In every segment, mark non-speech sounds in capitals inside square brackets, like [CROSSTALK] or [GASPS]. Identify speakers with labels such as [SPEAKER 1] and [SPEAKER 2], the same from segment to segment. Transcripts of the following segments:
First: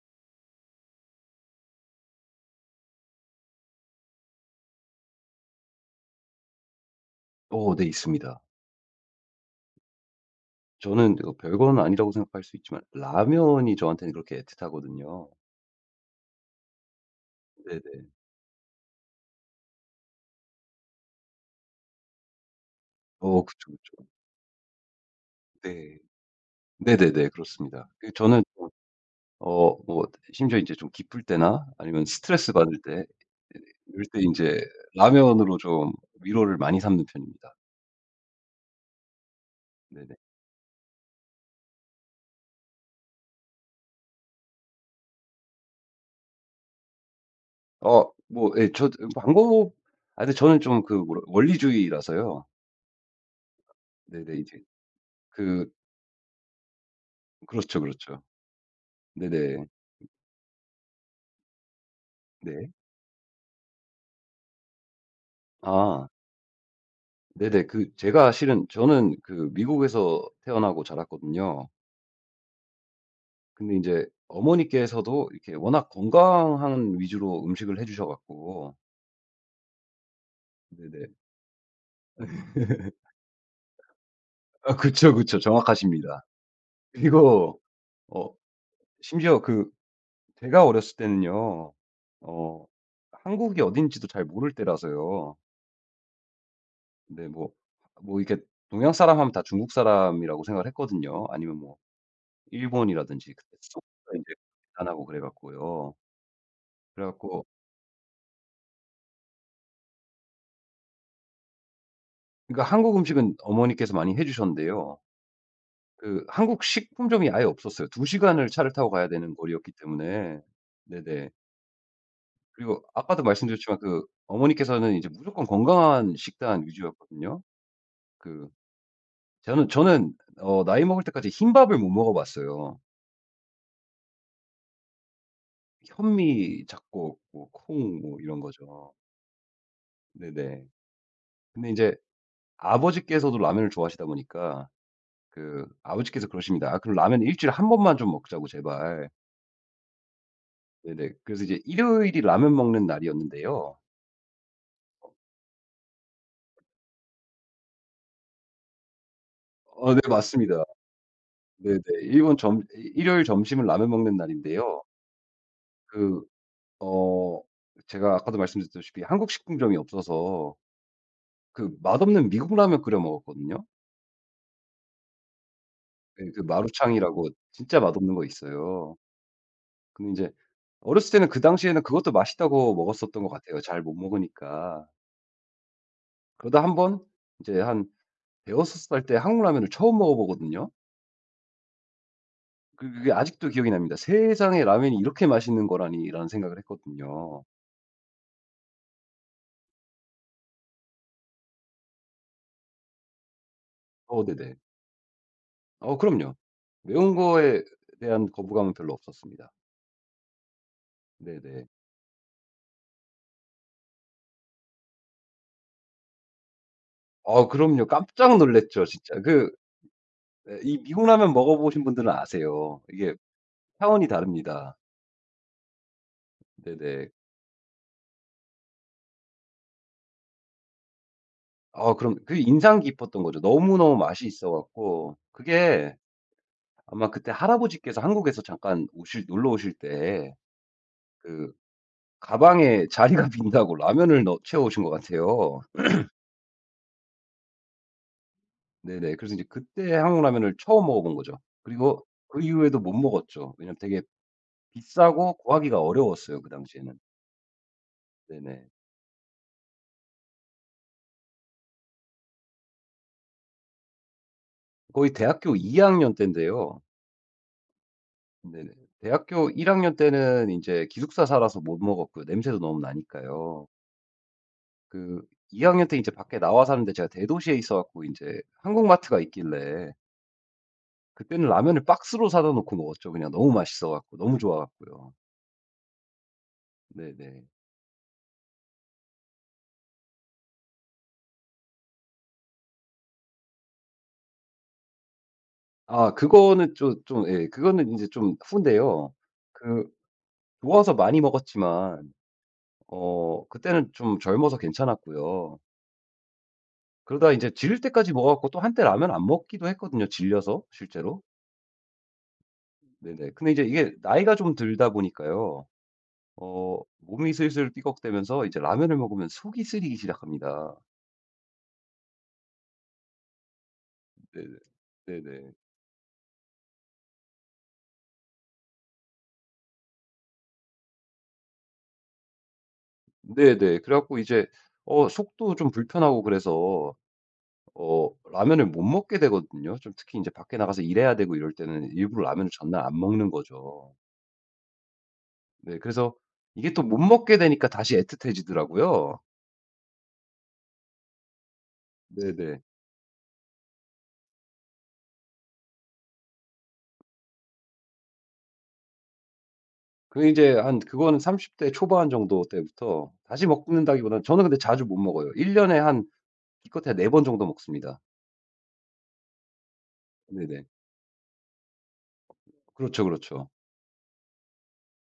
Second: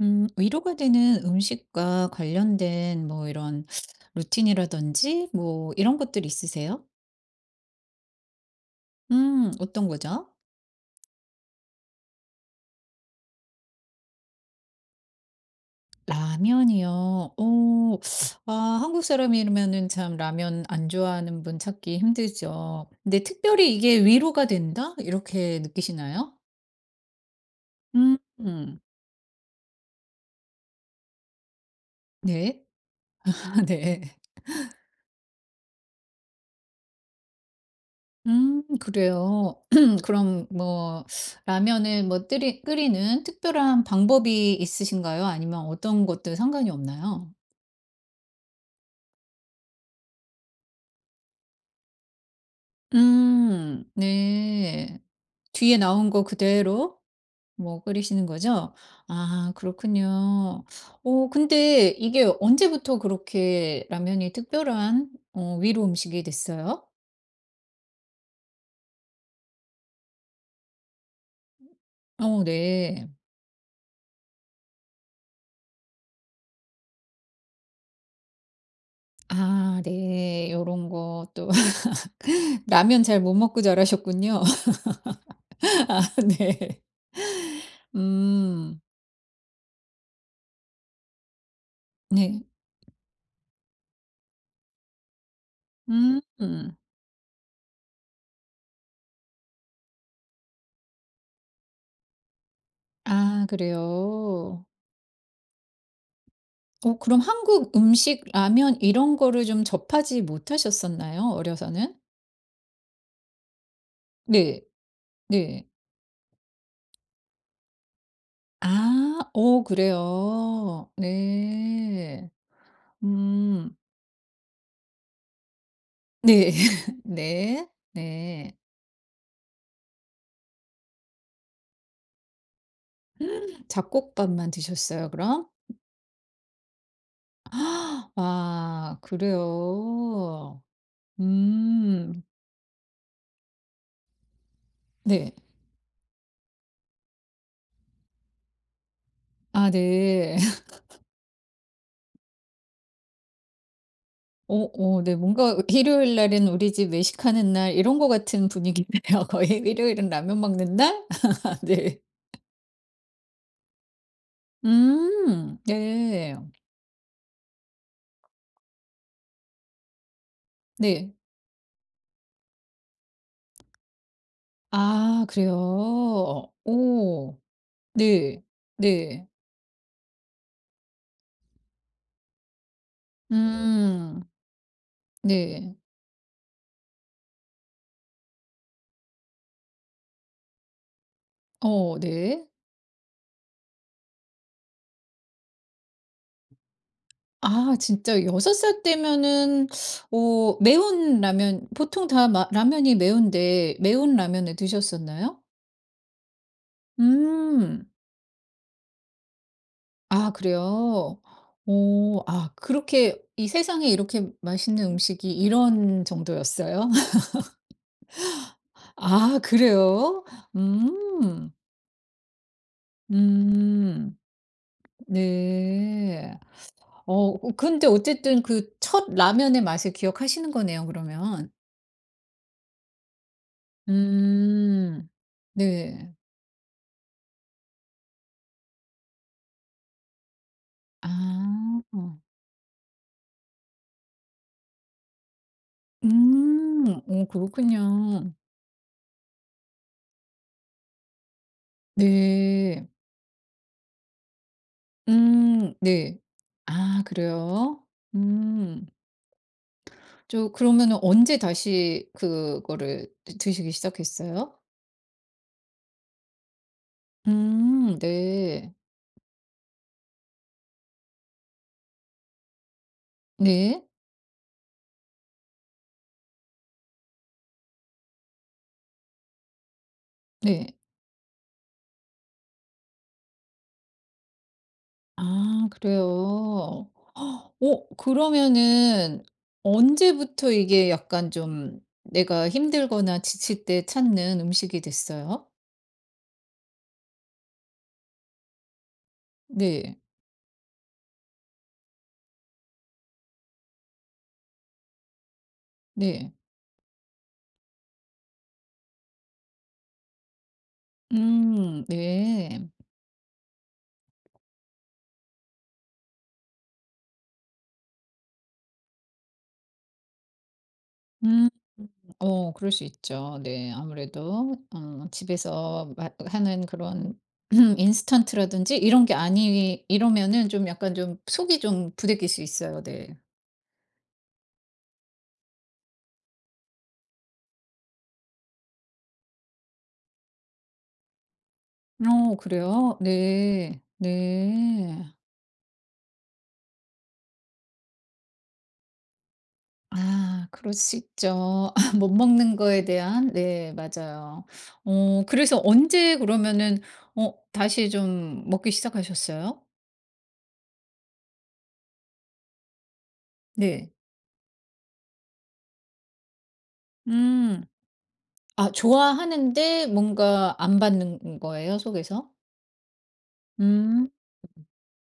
[SPEAKER 1] 위로가 되는 음식과 관련된 뭐 이런 루틴이라든지 뭐 이런 것들 있으세요?
[SPEAKER 2] 네, 있습니다.
[SPEAKER 1] 어떤 거죠?
[SPEAKER 2] 저는 그 별건 아니라고 생각할 수 있지만 라면이 저한테는 그렇게 애틋하거든요.
[SPEAKER 1] 라면이요. 오
[SPEAKER 2] 네네.
[SPEAKER 1] 아 한국 사람이면은 참 라면 안 좋아하는 분 찾기 힘들죠. 근데
[SPEAKER 2] 그쵸,
[SPEAKER 1] 특별히 이게
[SPEAKER 2] 그쵸.
[SPEAKER 1] '위로가 된다.' 이렇게
[SPEAKER 2] 네.
[SPEAKER 1] 느끼시나요?
[SPEAKER 2] 네네네. 그렇습니다.
[SPEAKER 1] 음
[SPEAKER 2] 저는 좀,
[SPEAKER 1] 음.
[SPEAKER 2] 어 뭐 심지어 이제 좀 기쁠 때나 아니면 스트레스
[SPEAKER 1] 네.
[SPEAKER 2] 받을 때
[SPEAKER 1] [LAUGHS] 네.
[SPEAKER 2] 이럴 때 이제 라면으로 좀 위로를 많이 삼는 편입니다.
[SPEAKER 1] 그래요. [CLEARS THROAT]
[SPEAKER 2] 네네.
[SPEAKER 1] 그럼 뭐 라면을 뭐 끓이는 특별한 방법이 있으신가요? 아니면 어떤 것도 상관이 없나요?
[SPEAKER 2] 어 뭐 예 저 방법, 아 근데 저는 좀 그 뭐라 원리주의라서요. 네네. 이제
[SPEAKER 1] 네.
[SPEAKER 2] 그
[SPEAKER 1] 뒤에 나온 거 그대로
[SPEAKER 2] 그렇죠,
[SPEAKER 1] 뭐
[SPEAKER 2] 그렇죠.
[SPEAKER 1] 끓이시는 거죠? 아
[SPEAKER 2] 네네.
[SPEAKER 1] 그렇군요. 오 근데 이게
[SPEAKER 2] 네.
[SPEAKER 1] 언제부터 그렇게 라면이 특별한 어 위로
[SPEAKER 2] 아.
[SPEAKER 1] 음식이 됐어요?
[SPEAKER 2] 네네. 제가 실은 저는 그 미국에서 태어나고 자랐거든요.
[SPEAKER 1] 어 네.
[SPEAKER 2] 근데 인제 어머니께서도 이렇게 워낙 건강한 위주로 음식을 해 주셔 갖고
[SPEAKER 1] 아 네. 요런
[SPEAKER 2] 네네.
[SPEAKER 1] 거 또 [LAUGHS]
[SPEAKER 2] [LAUGHS]
[SPEAKER 1] 라면 잘 못 먹고 자라셨군요.
[SPEAKER 2] 아 그쵸, 그쵸.
[SPEAKER 1] 아
[SPEAKER 2] 정확하십니다.
[SPEAKER 1] 네.
[SPEAKER 2] 그리고 어
[SPEAKER 1] 음.
[SPEAKER 2] 심지어 제가 어렸을 때는요.
[SPEAKER 1] 네.
[SPEAKER 2] 어 한국이 어딘지도 잘 모를 때라서요.
[SPEAKER 1] 음.
[SPEAKER 2] 근데 뭐 뭐 이렇게 동양 사람 하면 다 중국 사람이라고 생각을 했거든요. 아니면 뭐 일본이라든지
[SPEAKER 1] 아
[SPEAKER 2] 그때 [UNINTELLIGIBLE] 인제
[SPEAKER 1] 그래요.
[SPEAKER 2] 안 하고 그래 갖고요.
[SPEAKER 1] 어
[SPEAKER 2] 그래
[SPEAKER 1] 그럼
[SPEAKER 2] 갖고
[SPEAKER 1] 한국 음식, 라면 이런 거를 좀 접하지 못하셨었나요? 어려서는?
[SPEAKER 2] 그러니까 한국 음식은 어머니께서 많이 해
[SPEAKER 1] 네.
[SPEAKER 2] 주셨는데요.
[SPEAKER 1] 네.
[SPEAKER 2] 그 한국 식품점이 아예 없었어요. 2 시간을 차를 타고
[SPEAKER 1] 아.
[SPEAKER 2] 가야 되는
[SPEAKER 1] 오
[SPEAKER 2] 거리였기 때문에.
[SPEAKER 1] 그래요.
[SPEAKER 2] 네네.
[SPEAKER 1] 네.
[SPEAKER 2] 그리고 아까도
[SPEAKER 1] 음.
[SPEAKER 2] 말씀드렸지만 그 어머니께서는 이제 무조건 건강한
[SPEAKER 1] 네.
[SPEAKER 2] 식단
[SPEAKER 1] [LAUGHS]
[SPEAKER 2] 위주였거든요.
[SPEAKER 1] 네.
[SPEAKER 2] 그
[SPEAKER 1] 네.
[SPEAKER 2] 저는 나이 먹을 때까지 흰밥을 못 먹어 봤어요.
[SPEAKER 1] 잡곡밥만 드셨어요 그럼?
[SPEAKER 2] 현미 잡곡 뭐 콩
[SPEAKER 1] [GASPS]
[SPEAKER 2] 뭐 이런 거죠.
[SPEAKER 1] 아 그래요.
[SPEAKER 2] 네네. 근데 이제
[SPEAKER 1] 음.
[SPEAKER 2] 아버지께서도 라면을 좋아하시다 보니까
[SPEAKER 1] 네.
[SPEAKER 2] 그 아버지께서 그러십니다. "아 그럼 라면 일 주일에 번만 좀 먹자고 제발."
[SPEAKER 1] 아 네.
[SPEAKER 2] 네네. 그래서 이제 일요일이 라면 먹는 날이었는데요.
[SPEAKER 1] 어 어 네. 뭔가 일요일 날은 우리 집 외식하는 날 이런 거 같은 분위기네요. [LAUGHS] 거의
[SPEAKER 2] 네,
[SPEAKER 1] 일요일은 라면
[SPEAKER 2] 맞습니다.
[SPEAKER 1] 먹는 날? [LAUGHS]
[SPEAKER 2] 네네.
[SPEAKER 1] 네.
[SPEAKER 2] 일본 점 이 일요일 점심은 라면 먹는 날인데요.
[SPEAKER 1] 음.
[SPEAKER 2] 그
[SPEAKER 1] 네.
[SPEAKER 2] 어 제가 아까도 말씀드렸다시피 한국 식품점이 없어서
[SPEAKER 1] 네.
[SPEAKER 2] 그 맛없는 미국 라면 끓여 먹었거든요.
[SPEAKER 1] 아 그래요?
[SPEAKER 2] 예, 그 마루창이라고
[SPEAKER 1] 오.
[SPEAKER 2] 진짜 맛없는 거
[SPEAKER 1] 네.
[SPEAKER 2] 있어요.
[SPEAKER 1] 네. 네.
[SPEAKER 2] 근데 인제 어렸을 때는 그 당시에는 그것도 맛있다고 먹었었던 것 같아요, 잘 못
[SPEAKER 1] 음.
[SPEAKER 2] 먹으니까.
[SPEAKER 1] 네.
[SPEAKER 2] 그러다 한 번 이제 한 대여섯 살 때 한국 라면을 처음 먹어보거든요.
[SPEAKER 1] 어 네.
[SPEAKER 2] 그게 아직도 기억이 납니다. '세상에 라면이 이렇게 맛있는 거라니.'라는 생각을 했거든요.
[SPEAKER 1] 아 진짜 6살 때면은 오 매운 라면 보통 다 마 라면이 매운데 매운
[SPEAKER 2] 네네.
[SPEAKER 1] 라면을 드셨었나요?
[SPEAKER 2] 어 그럼요. 매운 거에
[SPEAKER 1] 음.
[SPEAKER 2] 대한 거부감은 별로 없었습니다.
[SPEAKER 1] 아 그래요?
[SPEAKER 2] 네네.
[SPEAKER 1] 오, 아 그렇게 이 세상에 이렇게 맛있는 음식이 이런 정도였어요? [LAUGHS]
[SPEAKER 2] 아 그럼요. 깜짝 놀랐죠 진짜.
[SPEAKER 1] 아 그래요?
[SPEAKER 2] 예, 이 미국 라면
[SPEAKER 1] 음.
[SPEAKER 2] 먹어보신 분들은 아세요. 이게 차원이
[SPEAKER 1] 음.
[SPEAKER 2] 다릅니다.
[SPEAKER 1] 네.
[SPEAKER 2] 네네.
[SPEAKER 1] 어 그, 근데 어쨌든 그 첫 라면의 맛을 기억하시는 거네요 그러면.
[SPEAKER 2] 아 그럼 그게 인상 깊었던 거죠. 너무너무 맛이 있어
[SPEAKER 1] 음.
[SPEAKER 2] 갖고 그게
[SPEAKER 1] 네.
[SPEAKER 2] 아마 그때 할아버지께서 한국에서 잠깐 오실, 놀러 오실 때 그
[SPEAKER 1] 아.
[SPEAKER 2] 가방에 자리가 [LAUGHS] 빈다고 라면을 넣 채워 오신 것 같아요.
[SPEAKER 1] 음. 어 그렇군요.
[SPEAKER 2] 네네. 그래서 인제 그때 한국 라면을 처음 먹어 본 거죠. 그리고 그 이후에도
[SPEAKER 1] 네.
[SPEAKER 2] 못 먹었죠. 왜냐면 되게 비싸고 구하기가
[SPEAKER 1] 네.
[SPEAKER 2] 어려웠어요 그 당시에는.
[SPEAKER 1] 아 그래요?
[SPEAKER 2] 네네.
[SPEAKER 1] 음. 저 그러면은 언제 다시 그거를 드 드시기 시작했어요?
[SPEAKER 2] 거의 대학교 2 학년 때인데요. 네네.
[SPEAKER 1] 네.
[SPEAKER 2] 대학교 1 학년 때는 인제 기숙사 살아서 못 먹었고요, 냄새도 너무 나니까요.
[SPEAKER 1] 네.
[SPEAKER 2] 그 2 학년 때 인제 밖에 나와 사는데 제가 대도시에 있어 갖고 인제 한국마트가 있길래
[SPEAKER 1] 네.
[SPEAKER 2] 그때는 라면을 박스로 사다 놓고 먹었죠, 그냥 너무 맛있어 갖고 너무 좋아 갖고요.
[SPEAKER 1] 아 그래요.
[SPEAKER 2] 네네.
[SPEAKER 1] 헉, 어 그러면은 언제부터 이게 약간 좀 내가 힘들거나 지칠 때 찾는 음식이 됐어요?
[SPEAKER 2] 아 그거는 좀 좀 예, 그거는 인제 좀 후인데요. 그
[SPEAKER 1] 네.
[SPEAKER 2] 좋아서 많이 먹었지만 그때는 좀 젊어서 괜찮았고요.
[SPEAKER 1] 네.
[SPEAKER 2] 그러다 인제 질릴 때까지 먹어 갖고 또 한때 라면 안 먹기도 했거든요, 질려서 실제로.
[SPEAKER 1] 네.
[SPEAKER 2] 네네. 근데 이제 이게 나이가 좀 들다 보니까요. 몸이 슬슬 삐걱대면서 이제 라면을 먹으면 속이 쓰리기 시작합니다.
[SPEAKER 1] 음. 어 그럴 수 있죠. 네.
[SPEAKER 2] 네네.
[SPEAKER 1] 아무래도 어
[SPEAKER 2] 네네.
[SPEAKER 1] 집에서 마 하는 그런 [CLEARS THROAT] 인스턴트라든지 이런 게 아니 이러면은 좀 약간 좀 속이 좀 부대낄 수 있어요. 네.
[SPEAKER 2] 네네. 그래 갖고 이제 속도 좀 불편하고 그래서 라면을 못 먹게 되거든요. 좀 특히 이제 밖에 나가서 일해야 되고 이럴 때는 일부러
[SPEAKER 1] 어
[SPEAKER 2] 라면을 전날 안
[SPEAKER 1] 그래요?
[SPEAKER 2] 먹는
[SPEAKER 1] 네.
[SPEAKER 2] 거죠.
[SPEAKER 1] 네.
[SPEAKER 2] 네, 그래서 이게 또 못 먹게 되니까 다시 애틋해지더라고요.
[SPEAKER 1] 아 그럴 수 있죠. [LAUGHS] 못 먹는
[SPEAKER 2] 네네.
[SPEAKER 1] 거에 대한 네 맞아요. 어 그래서 언제 그러면은 어 다시 좀 먹기 시작하셨어요?
[SPEAKER 2] 그 이제 한 그거는 30대 초반 정도 때부터 다시
[SPEAKER 1] 네.
[SPEAKER 2] 먹는다기보다는, 저는 근데 자주 못 먹어요. 1 년에 한 기껏해야 4번 정도
[SPEAKER 1] 음.
[SPEAKER 2] 먹습니다.
[SPEAKER 1] 아 좋아하는데 뭔가
[SPEAKER 2] 네네.
[SPEAKER 1] 안 받는 거예요, 속에서?
[SPEAKER 2] 그렇죠, 그렇죠.
[SPEAKER 1] 음.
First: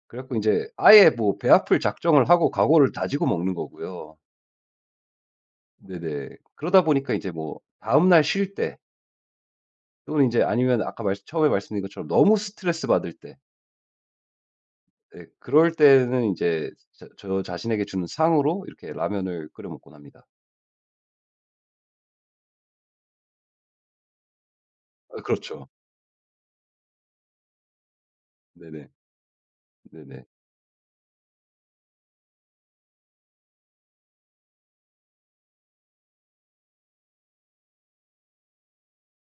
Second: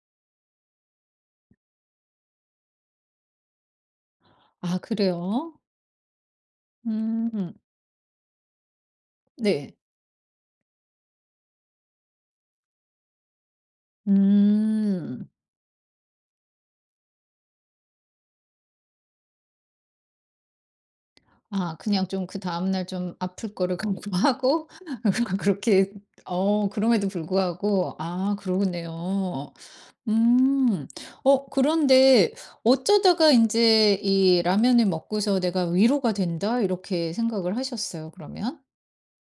[SPEAKER 2] 그래 갖고 이제 아예 뭐 배 아플 작정을 하고 각오를 다지고 먹는 거고요.
[SPEAKER 1] 아 그래요?
[SPEAKER 2] 네네. 그러다 보니까 이제
[SPEAKER 1] 음.
[SPEAKER 2] 뭐 다음날 쉴때
[SPEAKER 1] 네.
[SPEAKER 2] 또는 이제 아니면 아까 말씀, 처음에 말씀드린 것처럼 너무 스트레스 받을 때, 예
[SPEAKER 1] 음.
[SPEAKER 2] 그럴 때는 이제 저 자신에게 주는 상으로 이렇게 라면을 끓여 먹곤 합니다.
[SPEAKER 1] 아 그냥 좀 그다음 날 좀 아플 거를 강구하고
[SPEAKER 2] 아
[SPEAKER 1] [LAUGHS]
[SPEAKER 2] 그렇죠.
[SPEAKER 1] 그렇게 어 그럼에도 불구하고 아
[SPEAKER 2] 네네.
[SPEAKER 1] 그러네요.
[SPEAKER 2] 네네.
[SPEAKER 1] 음. 어 그런데 어쩌다가 이제 이 '라면을 먹고서 내가 위로가 된다.' 이렇게 생각을 하셨어요, 그러면?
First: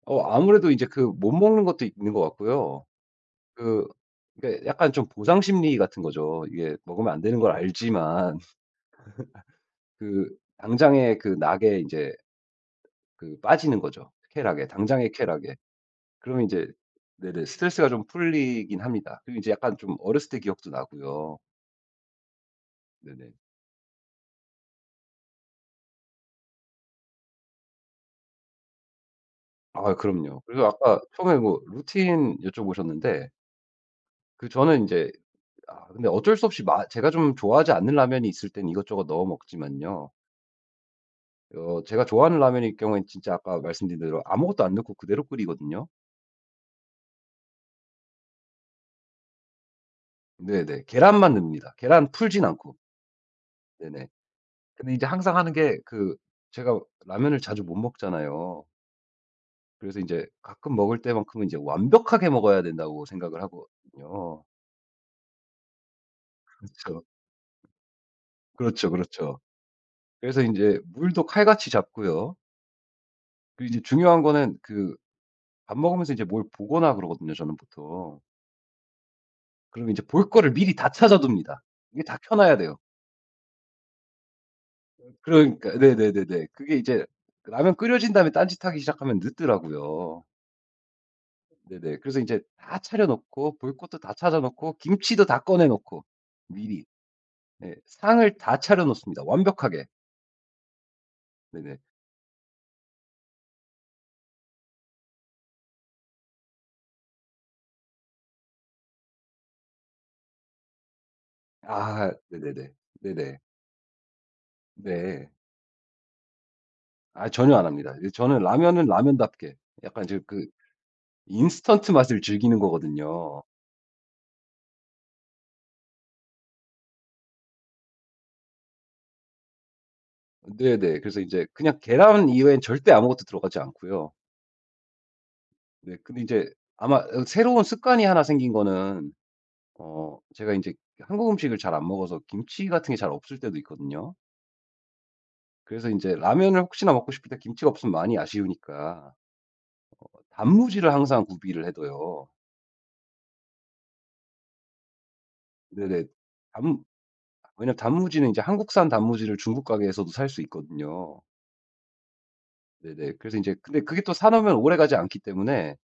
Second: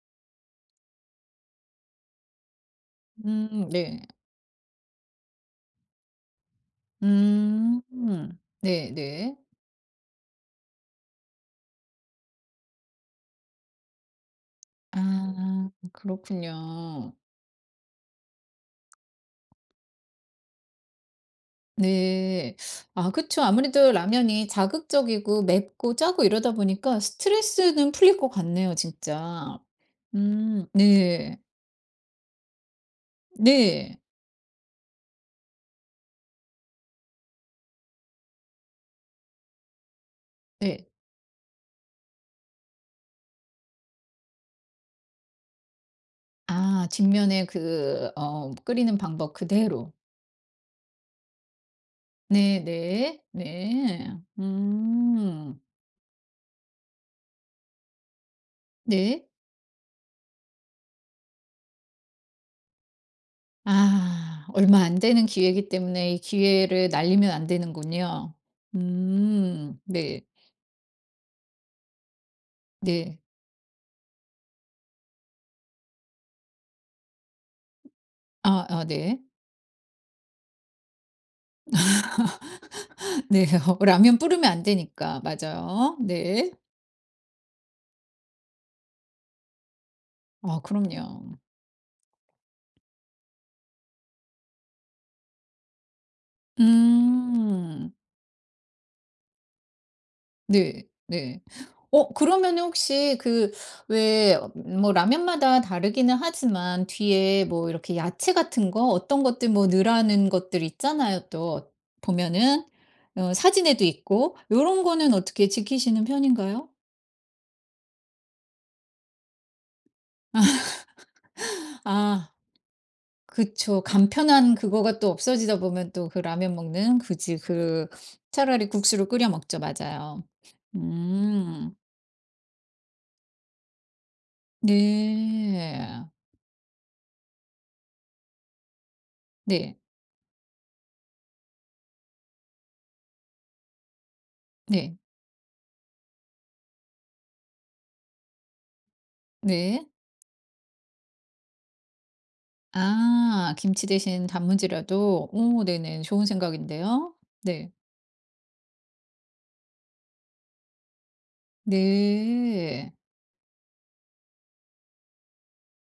[SPEAKER 2] 아무래도 이제 그 못 먹는 것도 있는 것 같고요. 그
[SPEAKER 1] 네.
[SPEAKER 2] 그러니까 약간 좀 보상 심리 같은 거죠. 이게 먹으면 안 되는 걸
[SPEAKER 1] 음.
[SPEAKER 2] 알지만 [LAUGHS]
[SPEAKER 1] 네네.
[SPEAKER 2] 그 당장의 그 낙에 이제 그 빠지는 거죠. 쾌락에, 당장의 쾌락에.
[SPEAKER 1] 아
[SPEAKER 2] 그러면 이제
[SPEAKER 1] 그렇군요.
[SPEAKER 2] 네네, 스트레스가 좀 풀리긴 합니다. 그리고 이제 약간 좀 어렸을 때 기억도 나고요.
[SPEAKER 1] 네. 아
[SPEAKER 2] 네네.
[SPEAKER 1] 그쵸. 아무래도 라면이 자극적이고 맵고 짜고 이러다 보니까 스트레스는 풀릴 것 같네요 진짜.
[SPEAKER 2] 아 그럼요. 그래서 아까 처음에
[SPEAKER 1] 네.
[SPEAKER 2] 뭐 루틴 여쭤보셨는데
[SPEAKER 1] 네.
[SPEAKER 2] 저는 인제, 아 근데 어쩔 수 없이 마 제가 좀 좋아하지 않는 라면이 있을 땐 이것저것 넣어 먹지만요.
[SPEAKER 1] 네.
[SPEAKER 2] 제가 좋아하는 라면일 경우엔 진짜 아까 말씀드린 대로 아무것도 안 넣고 그대로 끓이거든요.
[SPEAKER 1] 아 뒷면에 그 어 끓이는 방법 그대로.
[SPEAKER 2] 네네. 계란만 넣습니다. 계란 풀진 않고.
[SPEAKER 1] 네네. 네.
[SPEAKER 2] 네네.
[SPEAKER 1] 네.
[SPEAKER 2] 근데 이제 항상 하는
[SPEAKER 1] 음.
[SPEAKER 2] 게 제가 라면을 자주 못 먹잖아요.
[SPEAKER 1] 네.
[SPEAKER 2] 그래서 인제 가끔 먹을 때만큼은 이제 완벽하게 먹어야 된다고 생각을 하거든요.
[SPEAKER 1] 아 얼마 안 되는 기회이기 때문에 이 기회를
[SPEAKER 2] 그렇죠.
[SPEAKER 1] 날리면 안 되는군요.
[SPEAKER 2] 그렇죠, 그렇죠.
[SPEAKER 1] 네.
[SPEAKER 2] 그래서 이제 물도 칼같이 잡고요.
[SPEAKER 1] 네.
[SPEAKER 2] 그리고 이제 중요한 거는 밥 먹으면서 이제 뭘 보거나 그러거든요 저는 보통.
[SPEAKER 1] 아 아 네.
[SPEAKER 2] 그러면 이제 볼 거를 미리 다 찾아 둡니다. 이게 다 켜 놔야 돼요.
[SPEAKER 1] [LAUGHS] 네. [LAUGHS] 라면 뿌르면 안 되니까.
[SPEAKER 2] 그러니까
[SPEAKER 1] 맞아요.
[SPEAKER 2] 네네네네.
[SPEAKER 1] 네.
[SPEAKER 2] 그게 이제 라면 끓여진 다음에 딴짓하기 시작하면 늦더라고요.
[SPEAKER 1] 아 그럼요.
[SPEAKER 2] 네네. 그래서 이제 다 차려 놓고 볼 것도 다 찾아 놓고 김치도 다 꺼내 놓고 미리. 네.
[SPEAKER 1] 음.
[SPEAKER 2] 상을 다 차려 놓습니다 완벽하게.
[SPEAKER 1] 네. 네.
[SPEAKER 2] 네네.
[SPEAKER 1] 어 그러면 혹시 그 왜 뭐 라면마다 다르기는 하지만 뒤에 뭐 이렇게 야채 같은 거 어떤 것들 뭐 넣으라는 것들 있잖아요 또
[SPEAKER 2] 아
[SPEAKER 1] 보면은.
[SPEAKER 2] 네네네.
[SPEAKER 1] 어
[SPEAKER 2] 네네.
[SPEAKER 1] 사진에도 있고 요런 거는
[SPEAKER 2] 네.
[SPEAKER 1] 어떻게 지키시는 편인가요?
[SPEAKER 2] 아 전혀 안 합니다. 저는 라면은 라면답게 약간 이제 인스턴트 맛을
[SPEAKER 1] 아.
[SPEAKER 2] 즐기는 거거든요.
[SPEAKER 1] 그쵸. 간편한 그거가 또 없어지다 보면 또 그 라면 먹는 그지 그 차라리 국수로 끓여 먹죠. 맞아요.
[SPEAKER 2] 네네. 그래서 이제
[SPEAKER 1] 음.
[SPEAKER 2] 그냥 계란 이외엔 절대 아무것도 들어가지 않고요. 네,
[SPEAKER 1] 네.
[SPEAKER 2] 근데 이제 아마 새로운 습관이 하나 생긴 거는
[SPEAKER 1] 네.
[SPEAKER 2] 제가 이제 한국 음식을 잘 안 먹어서 김치 같은 게 잘 없을 때도 있거든요.
[SPEAKER 1] 네.
[SPEAKER 2] 그래서 이제 라면을 혹시나 먹고 싶을 때 김치가 없으면 많이 아쉬우니까
[SPEAKER 1] 네.
[SPEAKER 2] 단무지를 항상 구비를 해 둬요.
[SPEAKER 1] 아 김치 대신 단무지라도 오 네네.
[SPEAKER 2] 네네.
[SPEAKER 1] 좋은
[SPEAKER 2] 단
[SPEAKER 1] 생각인데요. 네.
[SPEAKER 2] 왜냐면 단무지는 이제 한국산 단무지를 중국 가게에서도 살 수 있거든요.
[SPEAKER 1] 네.
[SPEAKER 2] 네네. 그래서 인제 근데 그게 또 사놓으면 오래가지 않기 때문에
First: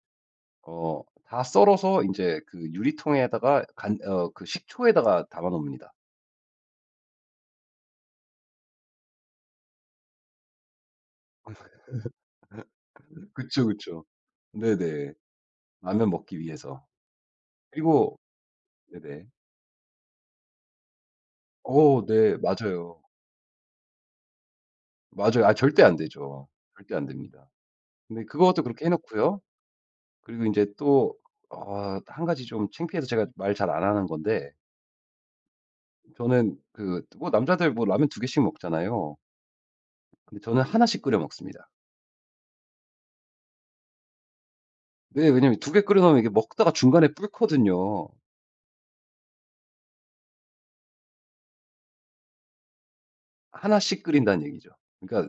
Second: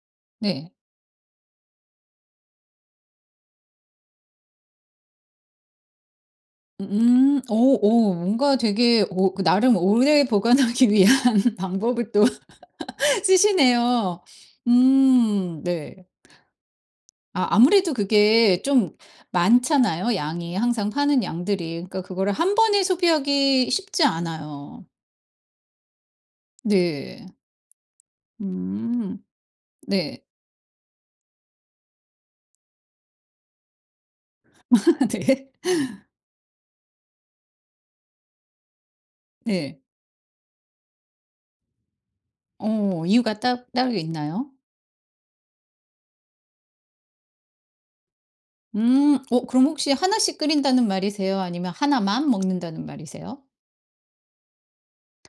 [SPEAKER 1] 네.
[SPEAKER 2] 어 다 썰어서 인제 그 유리통에다가 간 어 그 식초에다가 담아 놓습니다.
[SPEAKER 1] 음. 오 오 뭔가 되게 오 그 나름 오래 보관하기 [LAUGHS] 위한 방법을 또
[SPEAKER 2] 그쵸, 그쵸.
[SPEAKER 1] 쓰시네요.
[SPEAKER 2] 네네.
[SPEAKER 1] 음. 네.
[SPEAKER 2] 라면 먹기 위해서.
[SPEAKER 1] 아 아무래도
[SPEAKER 2] 그리고
[SPEAKER 1] 그게 좀
[SPEAKER 2] 네네.
[SPEAKER 1] 많잖아요, 양이. 항상 파는 양들이. 그러니까
[SPEAKER 2] 어
[SPEAKER 1] 그거를
[SPEAKER 2] 네.
[SPEAKER 1] 한 번에
[SPEAKER 2] 맞아요.
[SPEAKER 1] 소비하기 쉽지 않아요.
[SPEAKER 2] 맞아요. 아 절대 안 되죠. 절대 안
[SPEAKER 1] 네.
[SPEAKER 2] 됩니다. 근데 그것도 그렇게 해
[SPEAKER 1] 음.
[SPEAKER 2] 놓고요.
[SPEAKER 1] 네.
[SPEAKER 2] 그리고 인제 또 한 가지 좀 창피해서 제가 말 잘 안 하는 건데
[SPEAKER 1] [LAUGHS] 네.
[SPEAKER 2] 저는 그 뭐 남자들 뭐 라면 두 개씩 먹잖아요.
[SPEAKER 1] 네.
[SPEAKER 2] 근데 저는 하나씩 끓여 먹습니다.
[SPEAKER 1] 어 이유가 딱 따로 있나요?
[SPEAKER 2] 네. 왜냐면 두 개 끓여 놓으면 이게 먹다가 중간에 불거든요.
[SPEAKER 1] 음. 어 그럼 혹시 하나씩 끓인다는 말이세요? 아니면 하나만 먹는다는 말이세요?
[SPEAKER 2] 하나씩 끓인다는 얘기죠. 그러니까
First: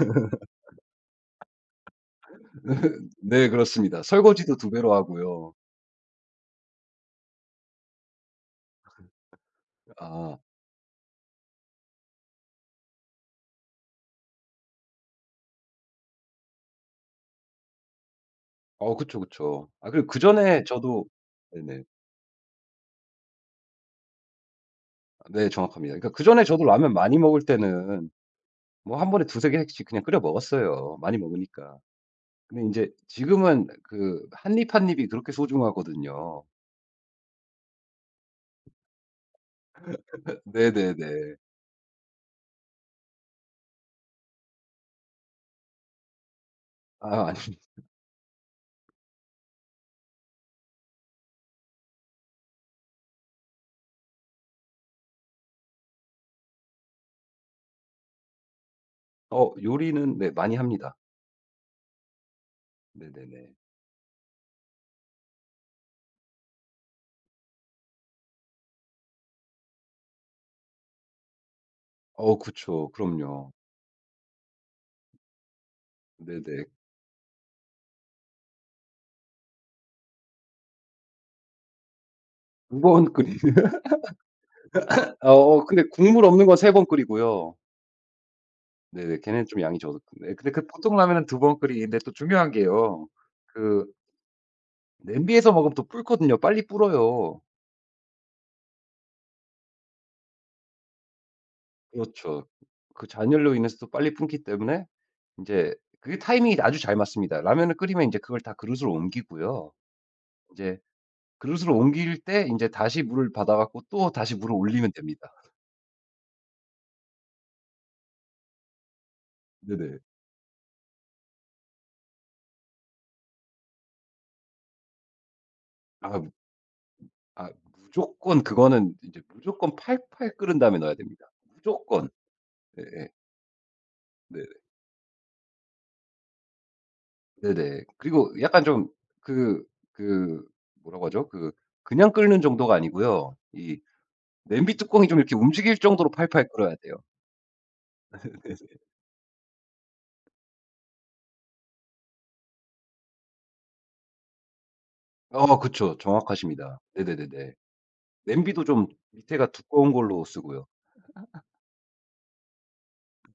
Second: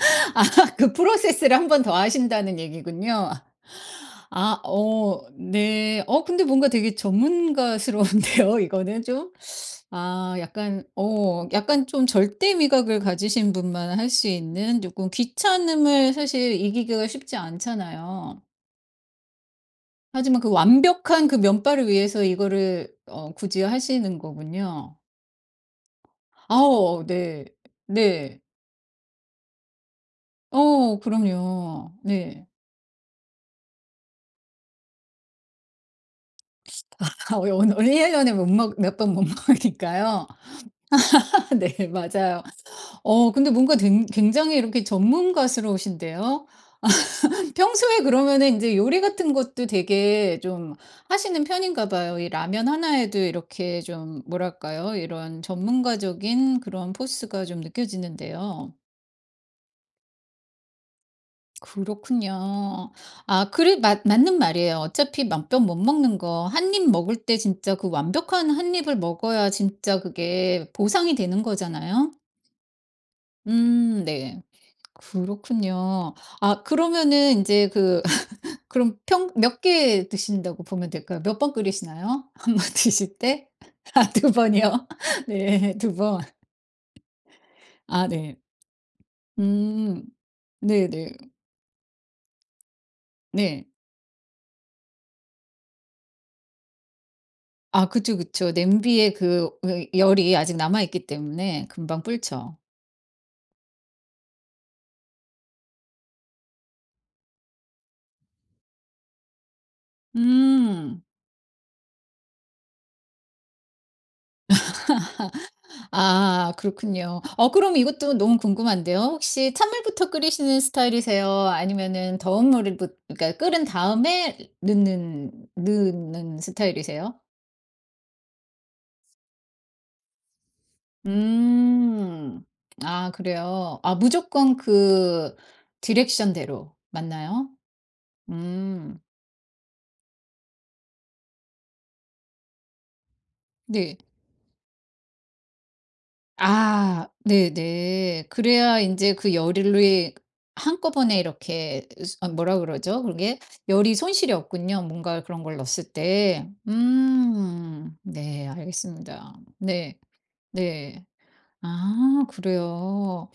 [SPEAKER 1] [LAUGHS] 아 그 프로세스를 한 번 더 하신다는
[SPEAKER 2] [LAUGHS]
[SPEAKER 1] 얘기군요.
[SPEAKER 2] 네 그렇습니다. 설거지도
[SPEAKER 1] 아
[SPEAKER 2] 두 배로
[SPEAKER 1] 어
[SPEAKER 2] 하고요.
[SPEAKER 1] 네. 어 근데 뭔가 되게 전문가스러운데요 [LAUGHS] 이거는 좀. 아
[SPEAKER 2] 아.
[SPEAKER 1] 약간 어 약간 좀 절대 미각을 가지신 분만 할 수 있는 조금 귀찮음을 사실 이기기가 쉽지 않잖아요.
[SPEAKER 2] 어 그쵸, 그쵸. 아 그리고
[SPEAKER 1] 하지만 그
[SPEAKER 2] 그전에 저도
[SPEAKER 1] 완벽한 그
[SPEAKER 2] 네네.
[SPEAKER 1] 면발을 위해서 이거를 어 굳이 하시는 거군요.
[SPEAKER 2] 네, 정확합니다. 그러니까 그전에 저도 라면
[SPEAKER 1] 아어
[SPEAKER 2] 많이 먹을
[SPEAKER 1] 네.
[SPEAKER 2] 때는
[SPEAKER 1] 네.
[SPEAKER 2] 뭐 한 번에 두세 개씩 그냥 끓여 먹었어요,
[SPEAKER 1] 어
[SPEAKER 2] 많이 먹으니까.
[SPEAKER 1] 그럼요. 네.
[SPEAKER 2] 근데 인제 지금은 한 입 한 입이 그렇게 소중하거든요.
[SPEAKER 1] [LAUGHS] 아늘원원1 년에 못 먹 몇 번 못 먹으니까요.
[SPEAKER 2] 네네네.
[SPEAKER 1] [LAUGHS] 네 맞아요. 어 근데 뭔가 댕 굉장히 이렇게 전문가스러우신데요.
[SPEAKER 2] 아 아니
[SPEAKER 1] [LAUGHS] 평소에 그러면은 이제 요리 같은 것도 되게 좀 하시는 편인가 봐요. 이 라면 하나에도 이렇게 좀 뭐랄까요? 이런 전문가적인 그런 포스가 좀 느껴지는데요.
[SPEAKER 2] 어 요리는 네, 많이 합니다.
[SPEAKER 1] 그렇군요. 아
[SPEAKER 2] 네네네.
[SPEAKER 1] 그래 맞 맞는 말이에요. 어차피 맘병 못 먹는 거 한 입 먹을 때 진짜 그 완벽한 한 입을 먹어야 진짜 그게 보상이 되는 거잖아요.
[SPEAKER 2] 어 그쵸. 그럼요.
[SPEAKER 1] 네. 그렇군요. 아
[SPEAKER 2] 네네.
[SPEAKER 1] 그러면은 이제 그 [LAUGHS] 그럼 평 몇 개 드신다고 보면 될까요? 몇 번 끓이시나요? [LAUGHS] 한번
[SPEAKER 2] 두 번
[SPEAKER 1] 드실
[SPEAKER 2] 끓이
[SPEAKER 1] 때?
[SPEAKER 2] [LAUGHS]
[SPEAKER 1] [LAUGHS] 아 두 번이요? [LAUGHS]
[SPEAKER 2] 어어
[SPEAKER 1] 네
[SPEAKER 2] 근데
[SPEAKER 1] 두 번.
[SPEAKER 2] 국물 없는 건 세 번 끓이고요.
[SPEAKER 1] 아 네.
[SPEAKER 2] 네네. 걔네는 좀 양이 적어,
[SPEAKER 1] 음.
[SPEAKER 2] 네. 근데 그
[SPEAKER 1] 네네.
[SPEAKER 2] 보통
[SPEAKER 1] 네.
[SPEAKER 2] 라면은 두 번 끓이는데 또 중요한 게요.
[SPEAKER 1] 네.
[SPEAKER 2] 그 냄비에서 먹으면 또 불거든요. 빨리 불어요.
[SPEAKER 1] 아 그쵸, 그쵸. 냄비에 그 그 열이 아직 남아 있기 때문에 금방
[SPEAKER 2] 그렇죠.
[SPEAKER 1] 불죠.
[SPEAKER 2] 그 잔열로 인해서 또 빨리 불기 때문에 인제 그게 타이밍이 아주 잘 맞습니다. 라면을 끓이면 인제 그걸 다 그릇으로 옮기고요. 인제
[SPEAKER 1] 음.
[SPEAKER 2] 그릇으로 옮길 때 인제 다시 물을 받아 갖고 또 다시 물을 올리면 됩니다.
[SPEAKER 1] 아 그렇군요. 어 그럼 이것도 너무 궁금한데요. 혹시
[SPEAKER 2] 네네.
[SPEAKER 1] 찬물부터 끓이시는 스타일이세요? 아니면은 더운 물을 부 그러니까 끓은 다음에 넣는
[SPEAKER 2] 아
[SPEAKER 1] 스타일이세요?
[SPEAKER 2] 아 무조건 그거는 이제 무조건 팔팔 끓은 다음에 넣어야 됩니다. 무조건.
[SPEAKER 1] 음.
[SPEAKER 2] 예예. 네.
[SPEAKER 1] 아 그래요. 아
[SPEAKER 2] 네.
[SPEAKER 1] 무조건 그 디렉션대로 맞나요?
[SPEAKER 2] 네네. 그리고 약간 좀
[SPEAKER 1] 음.
[SPEAKER 2] 그 그 뭐라고 하죠? 그냥 끓는 정도가 아니고요. 이
[SPEAKER 1] 네.
[SPEAKER 2] 냄비 뚜껑이 좀 이렇게 움직일 정도로 팔팔 끓어야 돼요.
[SPEAKER 1] 아 네네. 그래야 이제 그 열이 한꺼번에 이렇게 스 아 뭐라 그러죠? 그게 열이 손실이 없군요, 뭔가 그런 걸
[SPEAKER 2] 어
[SPEAKER 1] 넣었을
[SPEAKER 2] 그쵸.
[SPEAKER 1] 때.
[SPEAKER 2] 정확하십니다. 네네네네.
[SPEAKER 1] 음. 네
[SPEAKER 2] 냄비도 좀
[SPEAKER 1] 알겠습니다.
[SPEAKER 2] 밑에가 두꺼운
[SPEAKER 1] 네.
[SPEAKER 2] 걸로 쓰고요.
[SPEAKER 1] 네. 아 그래요.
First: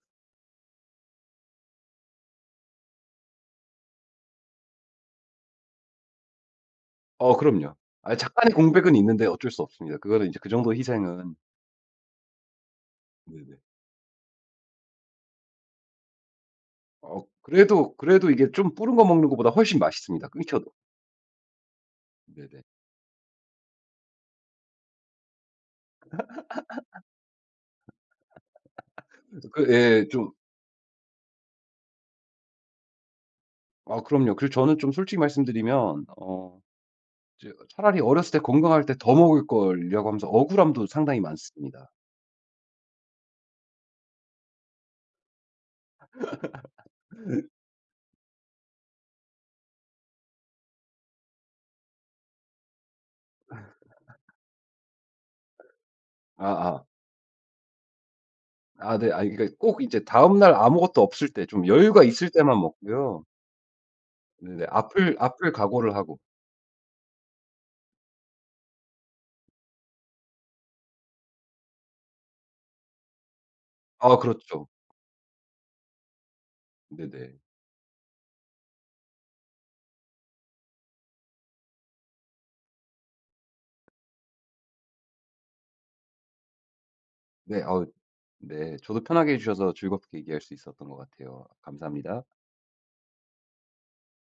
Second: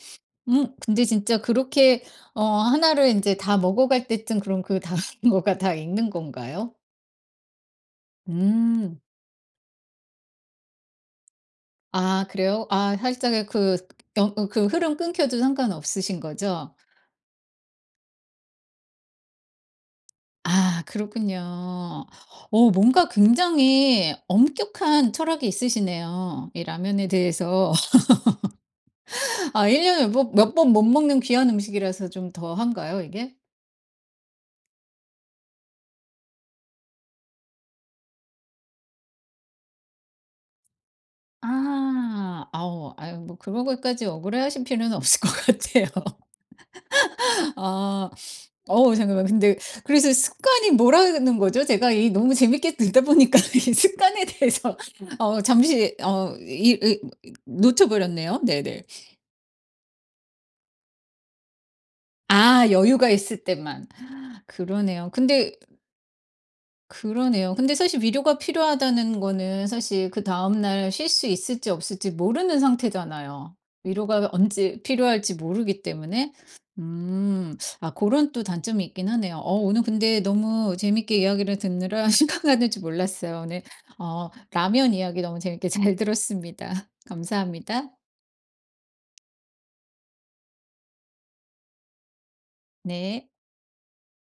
[SPEAKER 1] 근데 진짜 그렇게 어 하나를 이제 다 먹어갈 때쯤 그럼 그 다른 [LAUGHS] 거가 다 있는 건가요?
[SPEAKER 2] 어 그럼요. 아 잠깐의 공백은
[SPEAKER 1] 음.
[SPEAKER 2] 있는데 어쩔 수 없습니다. 그거는 이제 그 정도 희생은
[SPEAKER 1] 아 그래요? 아 살짝의
[SPEAKER 2] 네네.
[SPEAKER 1] 그 영 그 흐름 끊겨도 상관없으신 거죠?
[SPEAKER 2] 어, 그래도 그래도 이게 좀 불은 거 먹는 것보다 훨씬 맛있습니다, 끊겨도.
[SPEAKER 1] 아 그렇군요.
[SPEAKER 2] 네네.
[SPEAKER 1] 어 뭔가 굉장히 엄격한 철학이 있으시네요. 이 라면에 대해서. [LAUGHS]
[SPEAKER 2] 그
[SPEAKER 1] 아 1
[SPEAKER 2] 예
[SPEAKER 1] 년에 뭐
[SPEAKER 2] 좀
[SPEAKER 1] 몇 번 못 먹는 귀한 음식이라서 좀 더한가요 이게?
[SPEAKER 2] 아 그럼요. 그리고 저는 좀 솔직히 말씀드리면 이제 차라리 어렸을 때 건강할 때 더 먹을걸이라고 하면서 억울함도 상당히 많습니다.
[SPEAKER 1] 아. 아우 아유 뭐 그런 것까지 억울해하실 필요는 없을 것 같아요. [LAUGHS] 아. 어우 잠깐만 근데 그래서 습관이 뭐라는 거죠? 제가 이 너무 재밌게 듣다 보니까 [LAUGHS] 이 습관에 대해서 어 잠시 어 이
[SPEAKER 2] 아아.
[SPEAKER 1] 이 놓쳐 버렸네요. 네네.
[SPEAKER 2] 네. 아니 그러니까 꼭 이제 다음 날 아무것도 없을 때 좀 여유가 있을 때만
[SPEAKER 1] 아 여유가
[SPEAKER 2] 먹고요.
[SPEAKER 1] 있을 때만.
[SPEAKER 2] 네네.
[SPEAKER 1] 그러네요.
[SPEAKER 2] 아플
[SPEAKER 1] 근데
[SPEAKER 2] 각오를 하고.
[SPEAKER 1] 그러네요. 근데 사실 위로가 필요하다는 거는 사실 그다음 날 쉴 수 있을지 없을지 모르는 상태잖아요.
[SPEAKER 2] 아
[SPEAKER 1] 위로가
[SPEAKER 2] 그렇죠.
[SPEAKER 1] 언제 필요할지 모르기 때문에.
[SPEAKER 2] 네네.
[SPEAKER 1] 음. 아 그런 또 단점이 있긴 하네요. 어 오늘 근데 너무 재밌게 이야기를 듣느라 [LAUGHS] 시간 가는 줄 몰랐어요. 오늘 어 라면 이야기 너무 재밌게 잘 들었습니다. [LAUGHS]
[SPEAKER 2] 네. 아우
[SPEAKER 1] 감사합니다.
[SPEAKER 2] 네. 저도 편하게 해 주셔서 즐겁게 얘기할 수 있었던 것 같아요. 감사합니다.
[SPEAKER 1] 네.